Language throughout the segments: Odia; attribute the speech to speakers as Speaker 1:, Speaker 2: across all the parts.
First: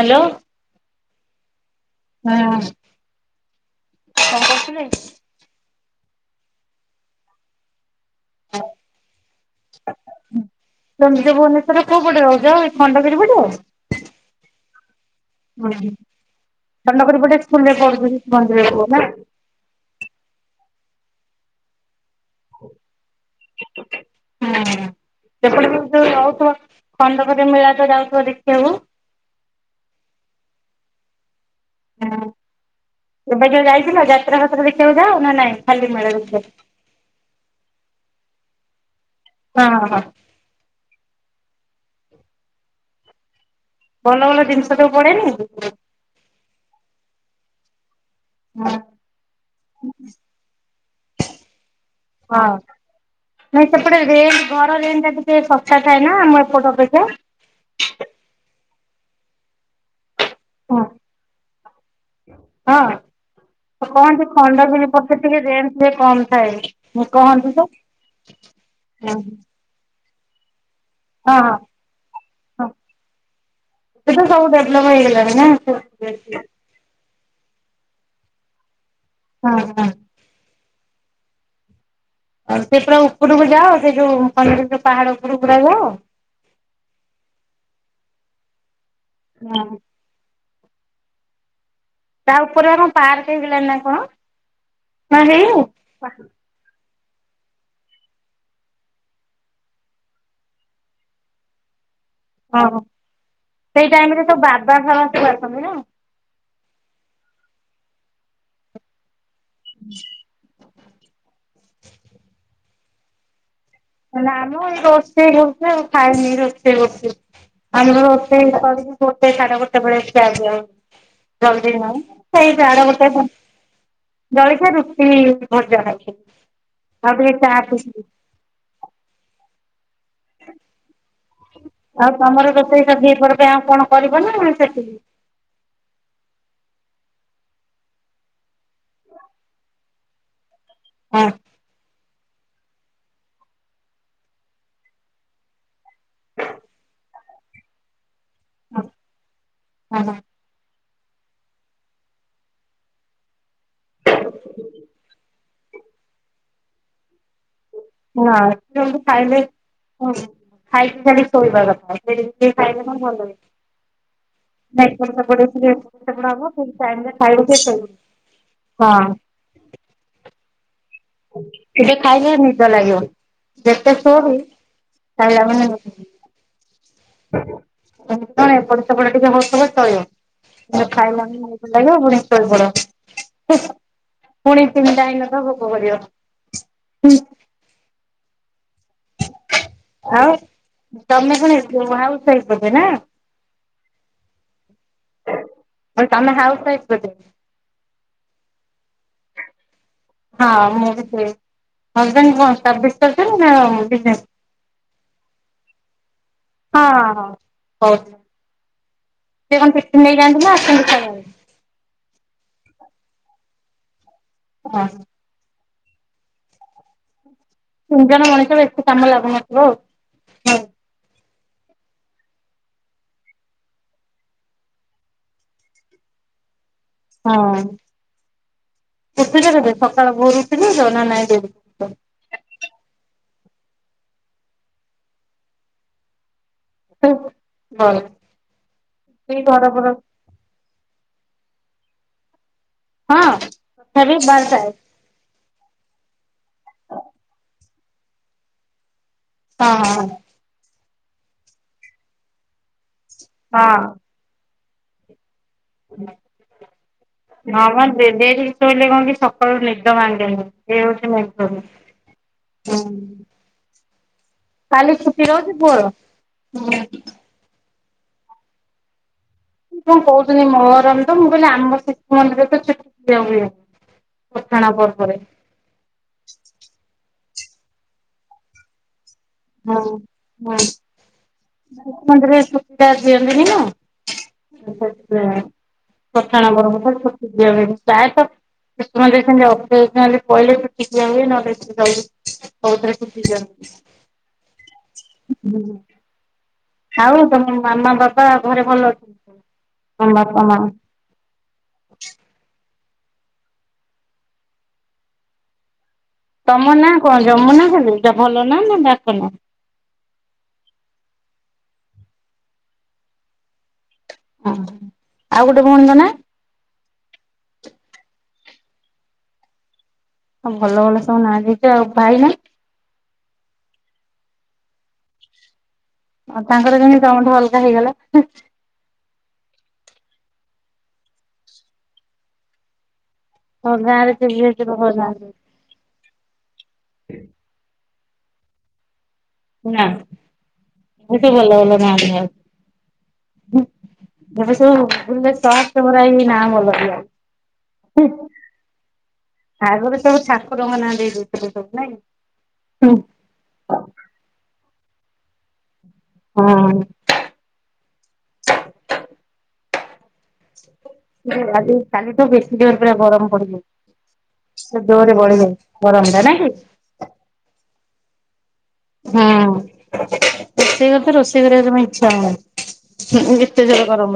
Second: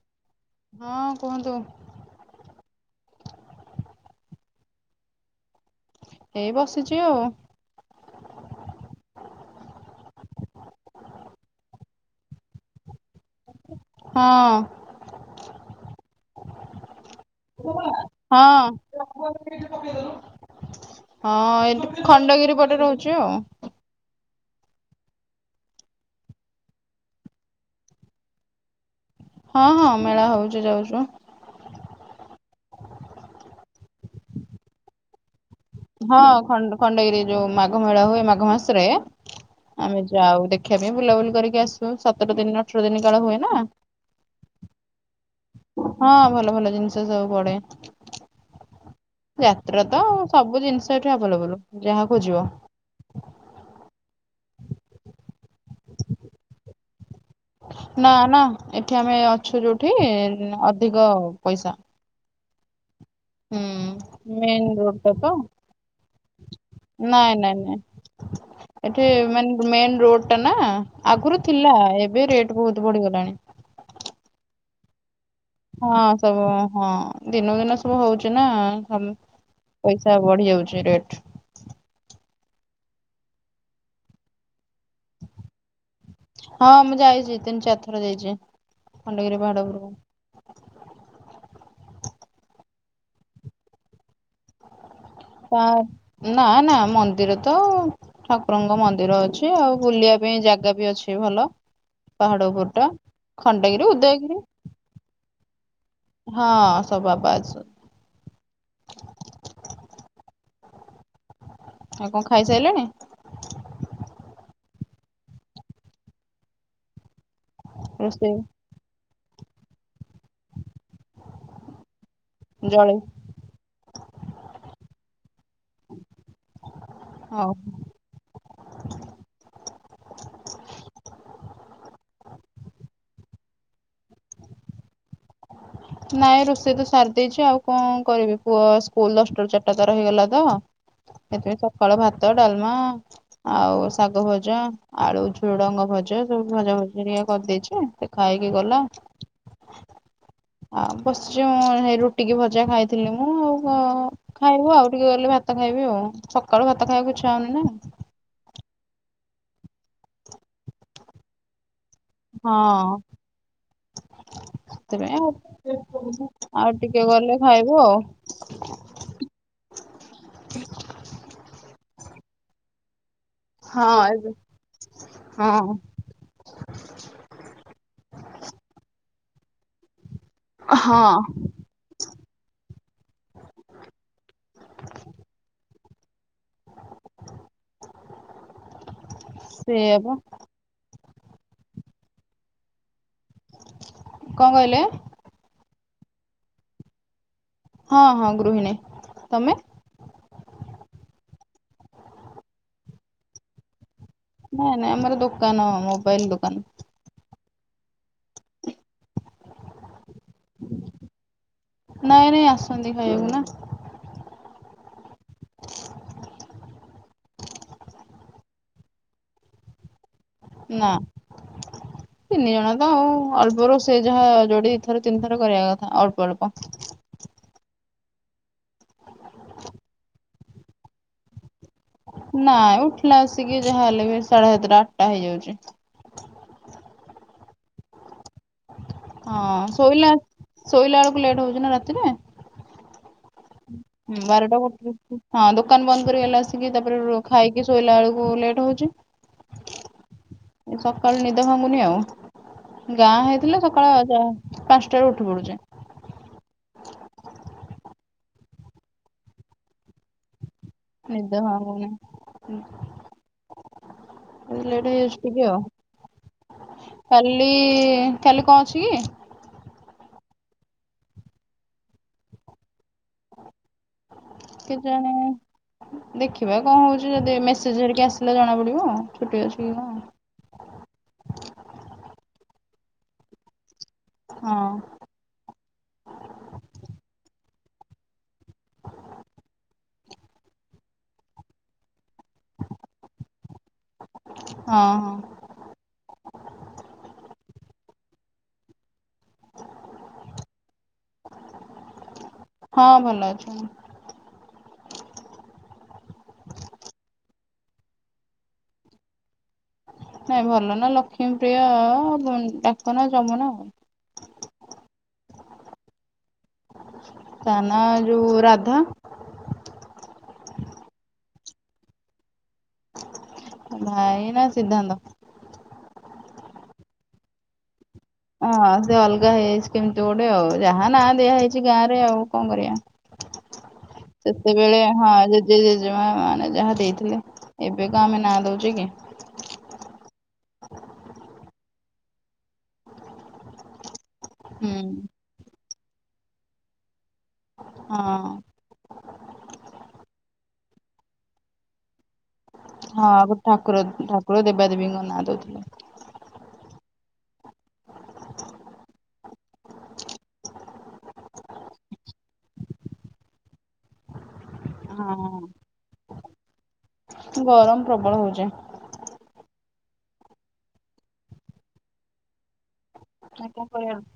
Speaker 1: ହ୍ୟାଲୋ।
Speaker 2: ହଁ କୁହନ୍ତୁ।
Speaker 1: ହଁ କଣ କରୁଥିଲେ।
Speaker 2: ଏଇ ବସିଛି ଆଉ।
Speaker 1: ହଁ। ତମେ ଯୋ ଭୁବନେଶ୍ଵର କୋଉ ପଟେ ରହୁଛ ଆ ଏ ଖଣ୍ଡଗିରି ପଟେ।
Speaker 2: ହଁ।
Speaker 1: [unintelligible] ଖଣ୍ଡଗିରି ପଟେ ସ୍କୁଲରେ
Speaker 2: ହଁ
Speaker 1: ପଢୁଥିଲି [unintelligible] ନା।
Speaker 2: ହଁ ଏଠି ଖଣ୍ଡଗିରି ପଟେ ରହୁଛି ଆଉ।
Speaker 1: ହୁଁ ସେପଟ ଯୋଉ ରହୁଥିବ ଖଣ୍ଡଗିରି ମେଳା ତ ଯାଉଥିବ ଦେଖିବାକୁ।
Speaker 2: ହଁ ହଁ ମେଳା ହଉଛି ଯାଉଛୁ।
Speaker 1: ହୁଁ ଏବେ ଯଉ ଯାଇଥିଲ ଯାତ୍ରା ଫାତ୍ରା ଦେଖିବାକୁ ଯାଅ ନା ନାଇଁ। ଖାଲି ମେଳା
Speaker 2: ହଁ
Speaker 1: ଦେଖିବାକୁ
Speaker 2: ଖଣ୍ଡ ଖଣ୍ଡଗିରି ଯୋଉ ମାଘ ମେଳା ହୁଏ ମାଘ ମାସରେ।
Speaker 1: ହଁ ହଁ। ହଁ
Speaker 2: ଆମେ ଯାଉ ଦେଖିବା ପାଇଁ ବୁଲାବୁଲି କରିକି ଆସୁ। ସତର ଦିନ ଅଠର ଦିନ କାଳ ହୁଏ ନା।
Speaker 1: ଭଲ ଭଲ ଜିନିଷ ସବୁ ପଡ଼େନି।
Speaker 2: ହଁ ଭଲ ଭଲ ଜିନିଷ ସବୁ ପଡ଼େ
Speaker 1: ହଁ।
Speaker 2: ଯାତ୍ରା ତ ସବୁ ଜିନିଷ ଏଠି ଆଭେଲେବୁଲ ଯାହା ଖୋଯିବ।
Speaker 1: ନାଇଁ ସେପଟେ ରେଣ୍ଟ ଘର ରେଣ୍ଟ ଟା ଟିକେ ଶସ୍ତା ଥାଏ ନା ଆମ ଏପଟେ ଅପେକ୍ଷା।
Speaker 2: ନା ନା ଏଠି ଆମେ ଅଛୁ ଯୋଉଠି ଅଧିକ ପଇସା।
Speaker 1: ହଁ।
Speaker 2: ହୁଁ
Speaker 1: ତ କହନ୍ତି
Speaker 2: ମେନ
Speaker 1: ଖଣ୍ଡଗିରି
Speaker 2: ରୋଡ ଟା
Speaker 1: ପଟେ
Speaker 2: ତ
Speaker 1: ଟିକେ ରେଣ୍ଟ ଟିକେ କମ ଥାଏ। ମୁଁ
Speaker 2: ନାଇଁ
Speaker 1: କହନ୍ତି
Speaker 2: ନାଇଁ
Speaker 1: ତ।
Speaker 2: ନାଇଁ ଏଠି
Speaker 1: ହଁ
Speaker 2: ମାନେ ମେନ୍ ରୋଡ। ଟ ନା
Speaker 1: ହଁ
Speaker 2: ଆଗରୁ ଥିଲା ଏବେ ରେଟ
Speaker 1: ହଁ
Speaker 2: ବହୁତ ବଢିଗଲାଣି।
Speaker 1: [unintelligible] ହେଇଲା ନା [unintelligible]
Speaker 2: ଦିନ କୁ ଦିନ ସବୁ ହଉଛି ନା ଆ
Speaker 1: ହଁ ହଁ
Speaker 2: ପଇସା ବଢି ଯାଉଛି ରେଟ।
Speaker 1: ଆଉ ସେ ପୁରା ଉପରକୁ ଯାଅ ସେ ଯୋଉ [unintelligible] ପାହାଡ ଉପରକୁ ରହିବ।
Speaker 2: ହଁ ମୁଁ ଯାଇଛି ତିନି ଚାରି ଥର ଯାଇଛି ଖଣ୍ଡଗିରି ପାହାଡ଼ ଉପରକୁ।
Speaker 1: ତା ଉପରେ ଆମ ପାର୍କ ହେଇଗଲାଣି ନା କଣ। ନା ହେଇନି?
Speaker 2: ପାର୍କ ନା ନା ମ ମନ୍ଦିର ତ ଠାକୁରଙ୍କ ମନ୍ଦିର ଅଛି ।ଆଉ ବୁଲିବା ପାଇଁ ଜାଗା ବି ଅଛି ଭଲ। ପାହାଡ଼ ଉପର
Speaker 1: ଓହୋ
Speaker 2: ଟା
Speaker 1: ସେଇ
Speaker 2: ଖଣ୍ଡଗିରି
Speaker 1: ଟାଇମରେ ତ
Speaker 2: ଉଦୟଗିରି।
Speaker 1: ବାବା ଫାବା ସବୁ ଆସନ୍ତି ନା।
Speaker 2: ହଁ ସ ବାବା ଅ
Speaker 1: ହୁଁ।
Speaker 2: ଆଉ କଣ ଖାଇସାଇଲେଣି।
Speaker 1: ନା ଆମ ଏ ରୋଷେଇ ହଉଛି ଆଉ ଖାଇନି ରୋଷେଇ କରୁଛି।
Speaker 2: ରୋଷେଇ
Speaker 1: [unintelligible] ଗୋଟେ ସାଢ଼େ ଗୋଟେ ବେଳେ ଖିଆ ଯୋଉ ଜଲଦି ନଁ ସେଇ ସାଢ଼େ
Speaker 2: ଜଳେଇ
Speaker 1: ଗୋଟେ। ଜଳଖିଆ ରୁଟି ଭଜା ଅଛି ତାପରେ
Speaker 2: ହଉ।
Speaker 1: ଚା ପିଇଥିଲି
Speaker 2: [inaudible]
Speaker 1: ଆଉ ତମର [unintelligible] ଆଉ କଣ କରିବ ନା ସେତିକି।
Speaker 2: ନାଇଁ ରୋଷେଇ ତ ସାରି ଦେଇଛି ଆଉ କଣ କରିବି। ପୁଅ ସ୍କୁଲ ଦଶଟାରୁ ଚାରିଟା ତାର ହେଇଗଲା ତ।
Speaker 1: ହଁ।
Speaker 2: ସେଥିପାଇଁ ସକାଳ ଭାତ ଭାତ ଡାଲମା ଆଉ ଶାଗଭଜା ଆଳୁଝୁଡଙ୍ଗ ଭଜା ସବୁ ଭଜାଭଜି ଘରିକା କରିଦେଇଛି ସେ ଖାଇକିଗଲା
Speaker 1: ହଁ
Speaker 2: । ଆଉ ବସିଛି ମୁଁ ହେଇ ରୁଟିିକି ଭଜା ଖାଇଥିଲି ମୁଁ ଆଉ । ହଁ ଖାଇବୁ ଆଉ ଟିକେ ଗଲେ ଭାତ ଖାଇବି ଆଉ ସକାଳୁ ଭାତ ଖାଇବାକୁ ଇଛା ହୋଉନି ନା ।
Speaker 1: ହଁ ଖାଇଲେ ଖାଇକି ଖାଲି ଶୋଇବା କଥା । ମେଡ଼ିସିନ ଖାଇଲେ କଣ
Speaker 2: ହଁ
Speaker 1: ଭଲହୁଏ । ଏପଟ
Speaker 2: ସେଥିପାଇଁ ଆଉ
Speaker 1: ସେପଟ ଟିକେ ହବ
Speaker 2: ଆଉ ଟିକେ
Speaker 1: ଟାଇମରେ
Speaker 2: ଗଲେ
Speaker 1: ଖାଇବ
Speaker 2: ଖାଇବୁ
Speaker 1: ଶୋଇବ
Speaker 2: ଆଉ
Speaker 1: । ହଁ
Speaker 2: [inaudible]
Speaker 1: କେବେ ଖାଇଲେ ନିଦ ଲାଗିବ ।
Speaker 2: ହଁ
Speaker 1: ଯେତେ ସୋ ବି
Speaker 2: ଏବେ
Speaker 1: ଖାଇଲା ମାନେ
Speaker 2: ହଁ
Speaker 1: ଏପଟସେପଟ ଟିକେ ହଉ ସବୁ ଚଳିବେ ଖାଇ ମ
Speaker 2: ହଁ
Speaker 1: ଭ ଲାଗିବ ପୁଣି ପୁଣି ତିନିଟା ହେଇନଥିବ ଭୋକ କରିବ। ହୁଁ।
Speaker 2: ସେଇଆପା
Speaker 1: ଆଉ ତମେ କଣ ଏ ହାଉସ ୱାଇଫ ବୋଧେ ନା ।
Speaker 2: କଣ କହିଲେ ।
Speaker 1: ବ ତମେ ହାଉସୱାଇଫ ବୋଧେ ।
Speaker 2: ହଁ ହଁ ଗୃହିଣୀ ତମେ
Speaker 1: ହଁ ମୁଁ ବି ସେଇ ହଜବାଣ୍ଡ୍ କଣ ସର୍ଭିସ କରିଛନ୍ତି ନା କଣ ବିଜନେସ ।
Speaker 2: ନାଇଁ ନାଇଁ ଆମର ଦୋକାନ ମୋବାଇଲ ଦୋକାନ
Speaker 1: ହଁ ହଁ ହଉ। ସେ କଣ ଟିଫିନ୍ ନେଇକି ଯାଆନ୍ତି ନା ଆସନ୍ତି ଖାଇବାକୁ ।
Speaker 2: ନାଇଁ ନାଇଁ ଆସନ୍ତି ଖାଇାବାକୁ ନା ।
Speaker 1: [inaudible] ତିନିଜଣ ମଣିଷ ବେଶୀ କାମ ଲାଗୁନଥିବ ଆଉ ।
Speaker 2: ନା
Speaker 1: [inaudible]
Speaker 2: ତିନିଜଣ ତ ଆଉ ଅଳ୍ପରୁ ସେ ଯାହା ଯୋଡି ଥରତିନିଥର କରିବା କଥା ଅଳ୍ପଅଳ୍ପ ।
Speaker 1: ହଁ ଉଠିଲ କେବେ ସକାଳ ଭୋରୁ ଉଠିଲ ଯ ନା ନାଇଁ ଦେ
Speaker 2: ନାଇଁ ଉଠିଲା ଆସିକି ଯାହାହେଲେ ବି ସାଢେ ସାତଟା ଆଠଟା ହେଇଯାଉଛି ।
Speaker 1: [inaudible] ସେଇ
Speaker 2: ହଁ
Speaker 1: ଘର ଫର
Speaker 2: ଶୋଇଲା ଶୋଇଲା ବେଳକୁ ଲେଟ ହଉଛି ନା ରାତିରେ ।
Speaker 1: ହଁ। ତଥାପି
Speaker 2: ବାରଟା
Speaker 1: ହଁ
Speaker 2: ଗୋଟେ ହଁ ଦୋକାନ ବନ୍ଦ କରଲା ଆସିକି ତାପରେ ଖାଇକି ଶୋଇଲା ବେଳକୁ ଲେଟ୍ ହଉଛି ।
Speaker 1: ହଁ ହ।
Speaker 2: ସକାଳୁ ନିଦ ଭାଙ୍ଗୁନି ଆଉ ଗାଁ ହେଇଥିଲେ ସକାଳ ଚାର ପାଞ୍ଚଟାରୁ ଉଠି ପଡୁଛେ ।
Speaker 1: ହଁମ ଡେରିରେ ଶୋଇିଲେ କଣ କି ସକାଳୁ ନିଦ ଭାଙ୍ଗେନି। ଏଉ ନାଇଁ
Speaker 2: ନିଦ
Speaker 1: ଖବୁ
Speaker 2: ଭାଙ୍ଗୁନି
Speaker 1: ହୁଁ।
Speaker 2: ଲେଟ ହେଇଯାଉଚି ଟିକେ
Speaker 1: ପୁଅର?
Speaker 2: କାଲି କାଲି କଣ ଅଛି କି?
Speaker 1: କଣ କହୁଥିଲି ମୋରମ ତ ମୁଁ କହିଲି ଆମର ଶିଶୁ ମନ୍ଦିରରେ ଛୁଟି ପକୁ ହୁଏ ।
Speaker 2: କେଜାଣେ ଦେଖିବା କଣ ହଉଛି ଯଦି ମେସେଜ ଘରିକା ଆସିଲେ ଜଣା ପଡିବ ଆଉ ।
Speaker 1: ହଁ ହଁ ଶିଶୁମନ୍ଦିରରେ ସୂତା ଦଅନ୍ତିନି ନା
Speaker 2: ହଁ
Speaker 1: । ସେଥି ପଠାଣ ବର କଥା ପ୍ରାୟତ ତୁମ ଦେଖ ଅ ପହିଲଲୋ ହୁଏ ନ
Speaker 2: ହଁ, ହଁ।
Speaker 1: ଆଉ ତମ ମାମା ବାବା ଘରେ ଭଲ ଅଛନ୍ତି ସବୁ । ତମ ବାପା ମାଆ। [inaudible]
Speaker 2: ହଁ ଭଲ ଅଛନ୍ତି।
Speaker 1: ତମ ନା କଣ ଯମୁନା ଖାଲି, ଏଇଟା ଭଲ ନାଁ ନା ଡାକ ନାଁ।
Speaker 2: ନାଇଁ ଭଲ ନା ଲକ୍ଷ୍ମୀପ୍ରିୟା। ଡାକ ନା ଯମୁନା ଆଉ।
Speaker 1: ଆ ଆଉ ଗୋଟେ ଭଉଣୀ ଙ୍କ ନାଁ।
Speaker 2: ତା ନା ଯୋଉ ରାଧା,
Speaker 1: ଭଲ ଭଲ ସବୁ ନାଁ ଦେଇଚ ଆଉ। ଭାଇ ନାଁ,
Speaker 2: ଭାଇ ନା ସିଦ୍ଧାନ୍ତ,
Speaker 1: ଆଉ ତାଙ୍କର କାହିଁକି ତମଠୁଅଲଗା ହେଇଗଲ?
Speaker 2: ହଁ ସେ ଅଲଗା ହେଇଯାଇଛି କେମିତି ଗୋଟେ ଆଉ, ଯାହା ନା ଦିଆ ହେଇଛି ଗାଁ ରେ ଆଉ କଣ କରିଆ?
Speaker 1: ତମ ଗାଁ ରେ ନା ଏ ସବୁ
Speaker 2: ସେତେବେଳେ
Speaker 1: ଭଲ ଭଲ
Speaker 2: ହଁ
Speaker 1: ନାଁ
Speaker 2: ଜେଜେ ଜେଜେମା ମାନେ ଯାହା ଦେଇଥିଲେ। ଏବେ ତ ଆମେ ନାଁ ଦେଉଛେ କି?
Speaker 1: ଭଲ ଭଲ ଗାଁ ରେ ଖାଉ। ମଣିଷ
Speaker 2: ହୁଁ
Speaker 1: ଭୂନେଶର। [unintelligible]
Speaker 2: ହଁ।
Speaker 1: ଆଗରୁ ସବୁ ଠାକୁର ଙ୍କ ନାଁ ଦେଇ ଦଉଥିଲେ ସବୁ ନାଇଁ?
Speaker 2: ହଁ ଗୋଟେ ଠାକୁର, ଠାକୁର ଦେବା ଦେବୀଙ୍କ ନାଁ ଦଉଥିଲେ।
Speaker 1: ହଁ? ଯେ, ଆଜି କାଲି ଠୁ ବେଶି ଜୋର୍ ପୁରା ଗରମ ପଡିଯାଇଛି । ସେ ଦଡରେ ବଢ
Speaker 2: ହଁ।
Speaker 1: ବର ହତା ନା କି?
Speaker 2: ଗରମ ପ୍ରବଳ ହଉଚି।
Speaker 1: ହଁ ରୋଷେଇ ଘରେ ତ ରୋଷେଇ କରିବା ଇଚ୍ଛା ହଉନି।
Speaker 2: ଆ
Speaker 1: ଏତେ
Speaker 2: କଣ
Speaker 1: ଜୋର
Speaker 2: କରିବା,
Speaker 1: ଗରମ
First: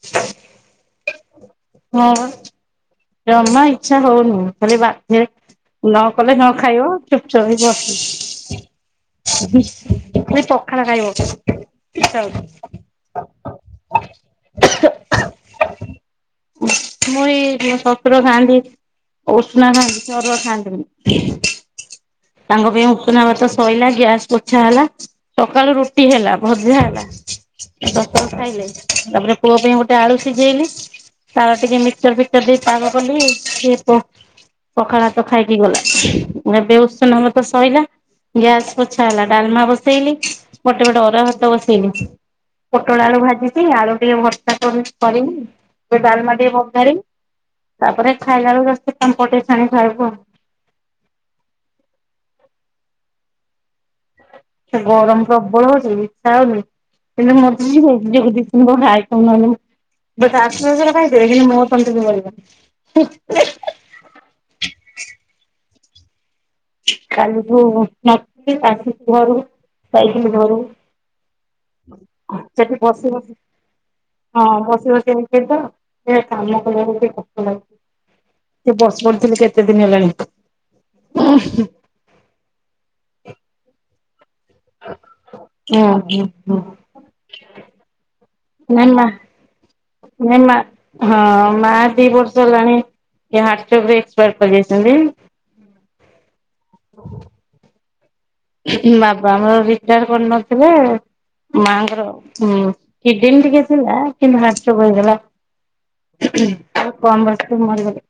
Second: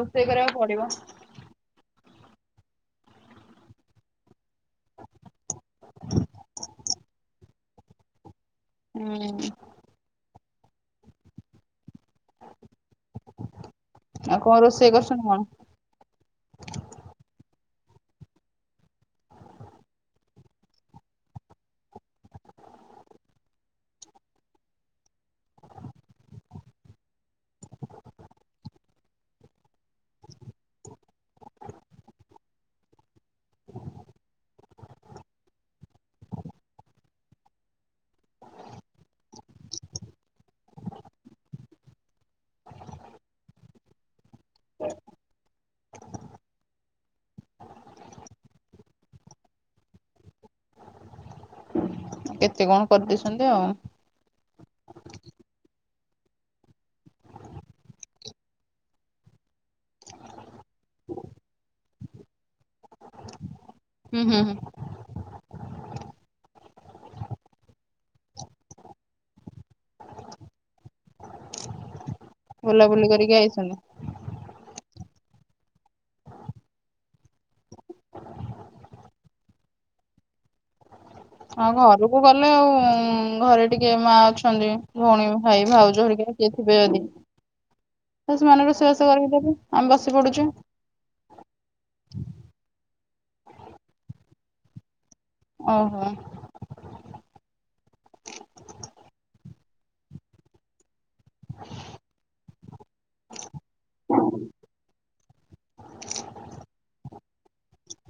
Speaker 2: ରୋଷେଇ କରିବାକୁ ପଡିବ।
Speaker 1: ହଁପା, ଜମା ଇଛା ହଉନି ଖାଲି ବାଧ୍ୟହେ ନ କଲେ ନ ଖାଇବ, ଚୁପ୍ ଚାପ୍ ହେଇ ବସି
Speaker 2: ହୁଁ
Speaker 1: ବିଶ୍ ବିଶ୍ ପଖାଳ ଖାଇବ। ଇଛା ହଉଛି।
Speaker 2: ଆଉ କଣ ରୋଷେଇ କରୁଛନ୍ତି କଣ?
Speaker 1: ଶସୁର ଖାଆନ୍ତି, ଉସୁନା ଖାଆନ୍ତି। ସେ ଅରୁଆ ଖାଆନ୍ତିିନି। ତାଙ୍କ ପାଇଁ ଉସୁନା ଭାତ ସଇଲା। ଗ୍ୟାସ ପୋଛା ହେଲା। ସକାଳୁ ରୁଟି ହେଲା। ଭଜା ହେଲା। ଦଶଟାଳୁ ଖାଇଲେ, ତାପରେ ପୁଅ ପାଇଁ ଗୋଟେ ଆଳୁ ସିଝେଇଲି। ତାର ଟିକେ ମିକ୍ସଚର, ଫିକସ୍ ର ଦେଇ ପାଗ କଲି ସିଏ ତୋ । ପଖାଳ ଭାତ ଖାଇକି ଗଲା। ଏବେ ଉସନା ଭାତ ସଇ ଲା। ଗ୍ୟାସ୍ ପୋଛା ହେଲା, ଡାଲମା ବସେଇଲି, ଗୋଟେ ପଟେ ଅରୁଆ ଭାତ ବସେଇଲି। ପୋଟଳ ଆଳୁ ଭାଜିଛି, ଆଳୁ ଟିକେ ଭତ୍ତା କ କରି-କରିମୀ। ତ ଡାଲମା ଟିକେ ପଘାରିମି। ତାପରେ, ଖାଇଲା ବେଳକୁ ତା ସହିତ ପାମ୍ପଡଟେ ଛାଣି ଖାଇବୁ ଆଉ।
Speaker 2: କେତେ କଣ କରିଦେଇଛନ୍ତି ଆଉ।
Speaker 1: ସେ ଗରମ ପ୍ରବଳ ହଉଛି। ଇଚ୍ଛା ହେଉନି। ମରିଯିମି। ନିଜକୁ ନିଯେ ହାଇ କରିଦେମି। ବଟ୍ ଆସ କାଇ ମୋ ତଣ୍ଟି ରେ ଗଲିବନି।
Speaker 2: ଉ ହୁଁ ହୁଁ।
Speaker 1: କାଲିଠୁ ନ ଆସିକି ଘରୁ ଯାଇଥିଲି ଘରୁ। ସେଠି
Speaker 2: ବୁଲାବୁଲି
Speaker 1: ବସି ବସ
Speaker 2: କରିକି ଆଇଛନ୍ତି
Speaker 1: ହଁ ବ ତ କାମ କରିବାକୁ କଷ୍ଟ ଲାଗେ। ସେ ବସି ପଡ଼ିଥିଲେ କେତେ ଦିନ ହେଲାଣି।
Speaker 2: ଆଉ ଘରକୁ ଗଲେ ଆଉ ଘରେ ଟିକେ ମା ଛନ୍ତି। ଭଉଣୀ ଭାଇ
Speaker 1: ହୁଁ
Speaker 2: ଭାଇଭାଉଜ
Speaker 1: ହୁଁ
Speaker 2: ହେରିକା କିଏ
Speaker 1: ହୁଁ।
Speaker 2: ଥିବେ ଯଦି? ତ ସେମାନର ରୋଷେଇବାସ କରିକି ଦବ।
Speaker 1: ନେମା ହଁ। ମା ଦି ବର୍ଷ ହେଲାଣି ଏ ହାର୍ଟ ଚୋଟରେ ଏକ୍ସପାର କରିଯାଇଛନ୍ତି।
Speaker 2: ଓହୋ।
Speaker 1: ହ। ବାବା ଆମର ରିଟାୟାର କରିନଥିଲେ। ମାଙ୍କର ହଁ କିଡିନ ଟିକେ ଥିଲା କିନ୍ତୁ ହାର୍ଟ ଚୋକ୍ ହେଇଗଲା। କଣ ବର୍ଷରେ ମରିଗଲେ।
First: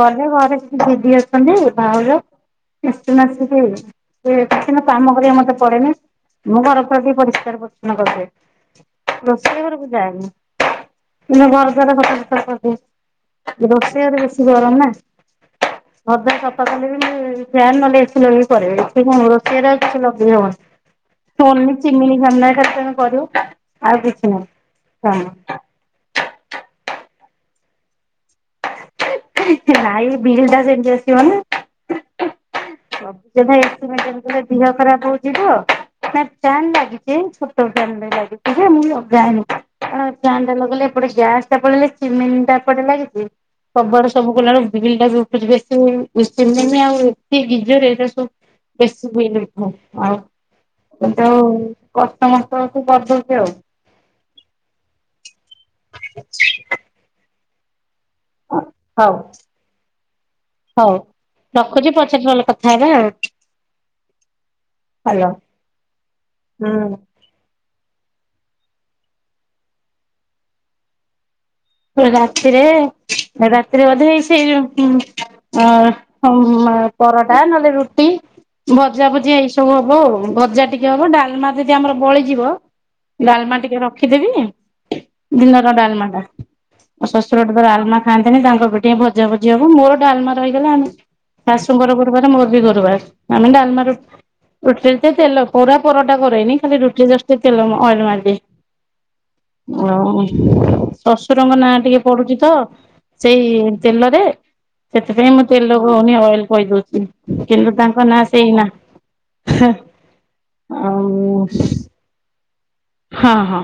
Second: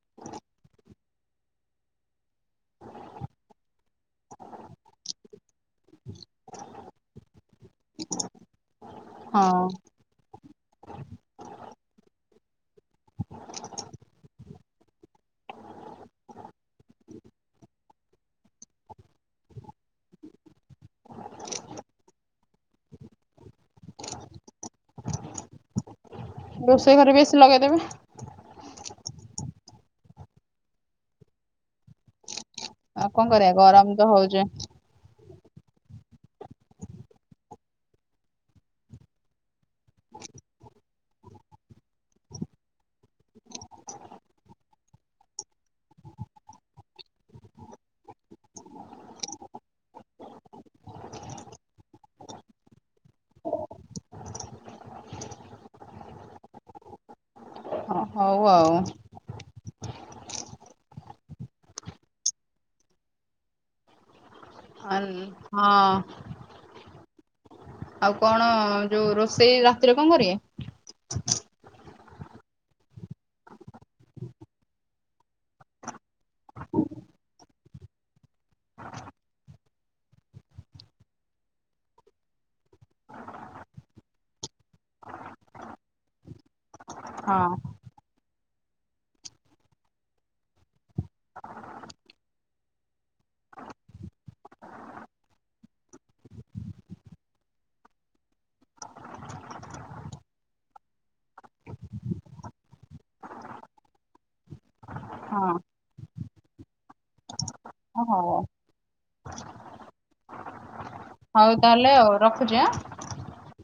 Speaker 1: ଗଲେ ଘରେ ଦିଦି ଅଛନ୍ତି ଭାଉଜ ମାସେ ମାସେ ରହିବେ ଏ କାମ କରିବାକୁ ମତେ ପଡେନି ମୁଁ ଘର ପ୍ରତି ପରିଷ୍କାର ପରିଚ୍ଛନ୍ନ କରିଦଏ
Speaker 2: ହଁ
Speaker 1: ରୋଷେଇ ଘରକୁ ଯାଏନି। ଘରଦ୍ଵାର ସଫା ଫଫା କରିଦିଏ ରୋଷେଇ ଘରେ ବେଶୀ ଗରମ ନା ଘରଦ୍ଵାର ସଫା କଲେ ବି ଫ୍ୟାନ ନହେଲେ ଏସି ଲଗେଇ କରେ ଏଠି କଣ ରୋଷେଇ ଘରେ ଆଉକିଛି ଲଗେଇ ହବନି। ତମର ଏମିତି ଚିମିନି ସାମ୍ନାରେ ଖାଲି କରିବ ଆଉ କିଛି ନାହିଁ। ହଁ,
Speaker 2: ରୋଷେଇ ଘରେ ଏସି ଲଗେଇଦବେ,
Speaker 1: ନାଇ ବିଲ୍ ଟା ସେମିତି ଆସିବ ନା।
Speaker 2: ଆଉ କଣ କରିବା
Speaker 1: ସବୁଜାଗା ଏସି
Speaker 2: ଗରମ ତ
Speaker 1: ମେନଟେନ କଲେ
Speaker 2: ହଉଛି
Speaker 1: ଦେହ ଖରାପ ହଉଛି ତ ନାଇ ଫ୍ୟାନ୍ ଲାଗିଛ ଛୋଟ ଫ୍ୟାନ ଲାଗିଛି ଯେ ମୁଁ ଲଗାଏନି କାରଣ ଫ୍ୟାନ ଲଗେଇଲେ ଏପଟେ ଗ୍ୟାସ ଟା ପଡେଇଲେ ଚିମିନ ଏପଟେ ଲାଗିଛି। ସବୁଆଡେ ସବୁ କଲା ବେଳକୁ ବିଲ୍ ଟା ବି ଉଠୁଛି ବେଶୀ ଆଉ ସେ ଗିଜର ଏରା ସବୁ ବେଶୀ ବିଲ୍ ଉଠେ ଆଉ କିନ୍ତୁ କଷ୍ଟମତେ ହଉଛି କରିଦଉଛି ଆଉ। [unintelligible]
Speaker 2: ହଉ
Speaker 1: ଅ
Speaker 2: ଆଉ
Speaker 1: ହଉ। ହଉ ରଖୁଛି ପଛର ନହେଲେ କଥା ହେବା ଆଉ।
Speaker 2: ଆ
Speaker 1: ହ୍ୟାଲୋ।
Speaker 2: ହଁ
Speaker 1: ହୁଁ।
Speaker 2: ଆଉ କଣ ଯୋଉ ରୋଷେଇ ରାତିରେ କଣ କରିବେ?
Speaker 1: ରାତିରେ ରାତିରେ ବୋଧେ ହେଇ ସେ ହ ଅ ହ ପରଟା ନହେଲେ ରୁଟି ଭଜା ଭୁଜି ଏଇ ସବୁ ହବ ଆଉ ଭଜା ଟିକେ ହବ ଡାଲମା ଯଦି ଆମର ବଳିଯିବ ଡାଲମା ଟିକେ ରଖିଦେବି ଦିନର ଡାଲମା ଟା ଶଶୁରଟେ
Speaker 2: ହଁ
Speaker 1: ତ ଡଲମା ଖାଆନ୍ତିନି ତାଙ୍କ ପାଇଁ ଟିକେ ଭଜା ଭଜି ହବ ମୋରୋ ଡାଲମା ରହିଗଲା ଆମେ ଶାଶୁଙ୍କର ଗୁରୁବାର ମୋର ବି ଗୁରୁବାର ଆମେ ଡାଲମା ରୁଟି ରୁଟିଟିର ତ ତେଲ ପୁରା ପରଟା କରେନି ଖାଲି ରୁଟି ରେ ଜଷ୍ଟ ଟିକେ ତେଲ ଅଏଲ ମାରିଦିଏ। ହଁ, ଶଶୁରଙ ନାଁ ଟିକେ ପଡୁଛି ତ ସେଇ ତେଲରେ ସେଥିପାଇଁ ମୁଁ
Speaker 2: ହଁ
Speaker 1: ତେଲ କହୁନି ଅଏଲ କହିଦଉଛି କିନ୍ତୁ ତାଙ୍କ ନାଁ
Speaker 2: ହଉ
Speaker 1: ସେଇନା ହ
Speaker 2: ହଉ
Speaker 1: ଆଉ
Speaker 2: ତାହେଲେ ଆଉ ରଖୁଛି ଆଁ।
Speaker 1: ହଁ ହଁ,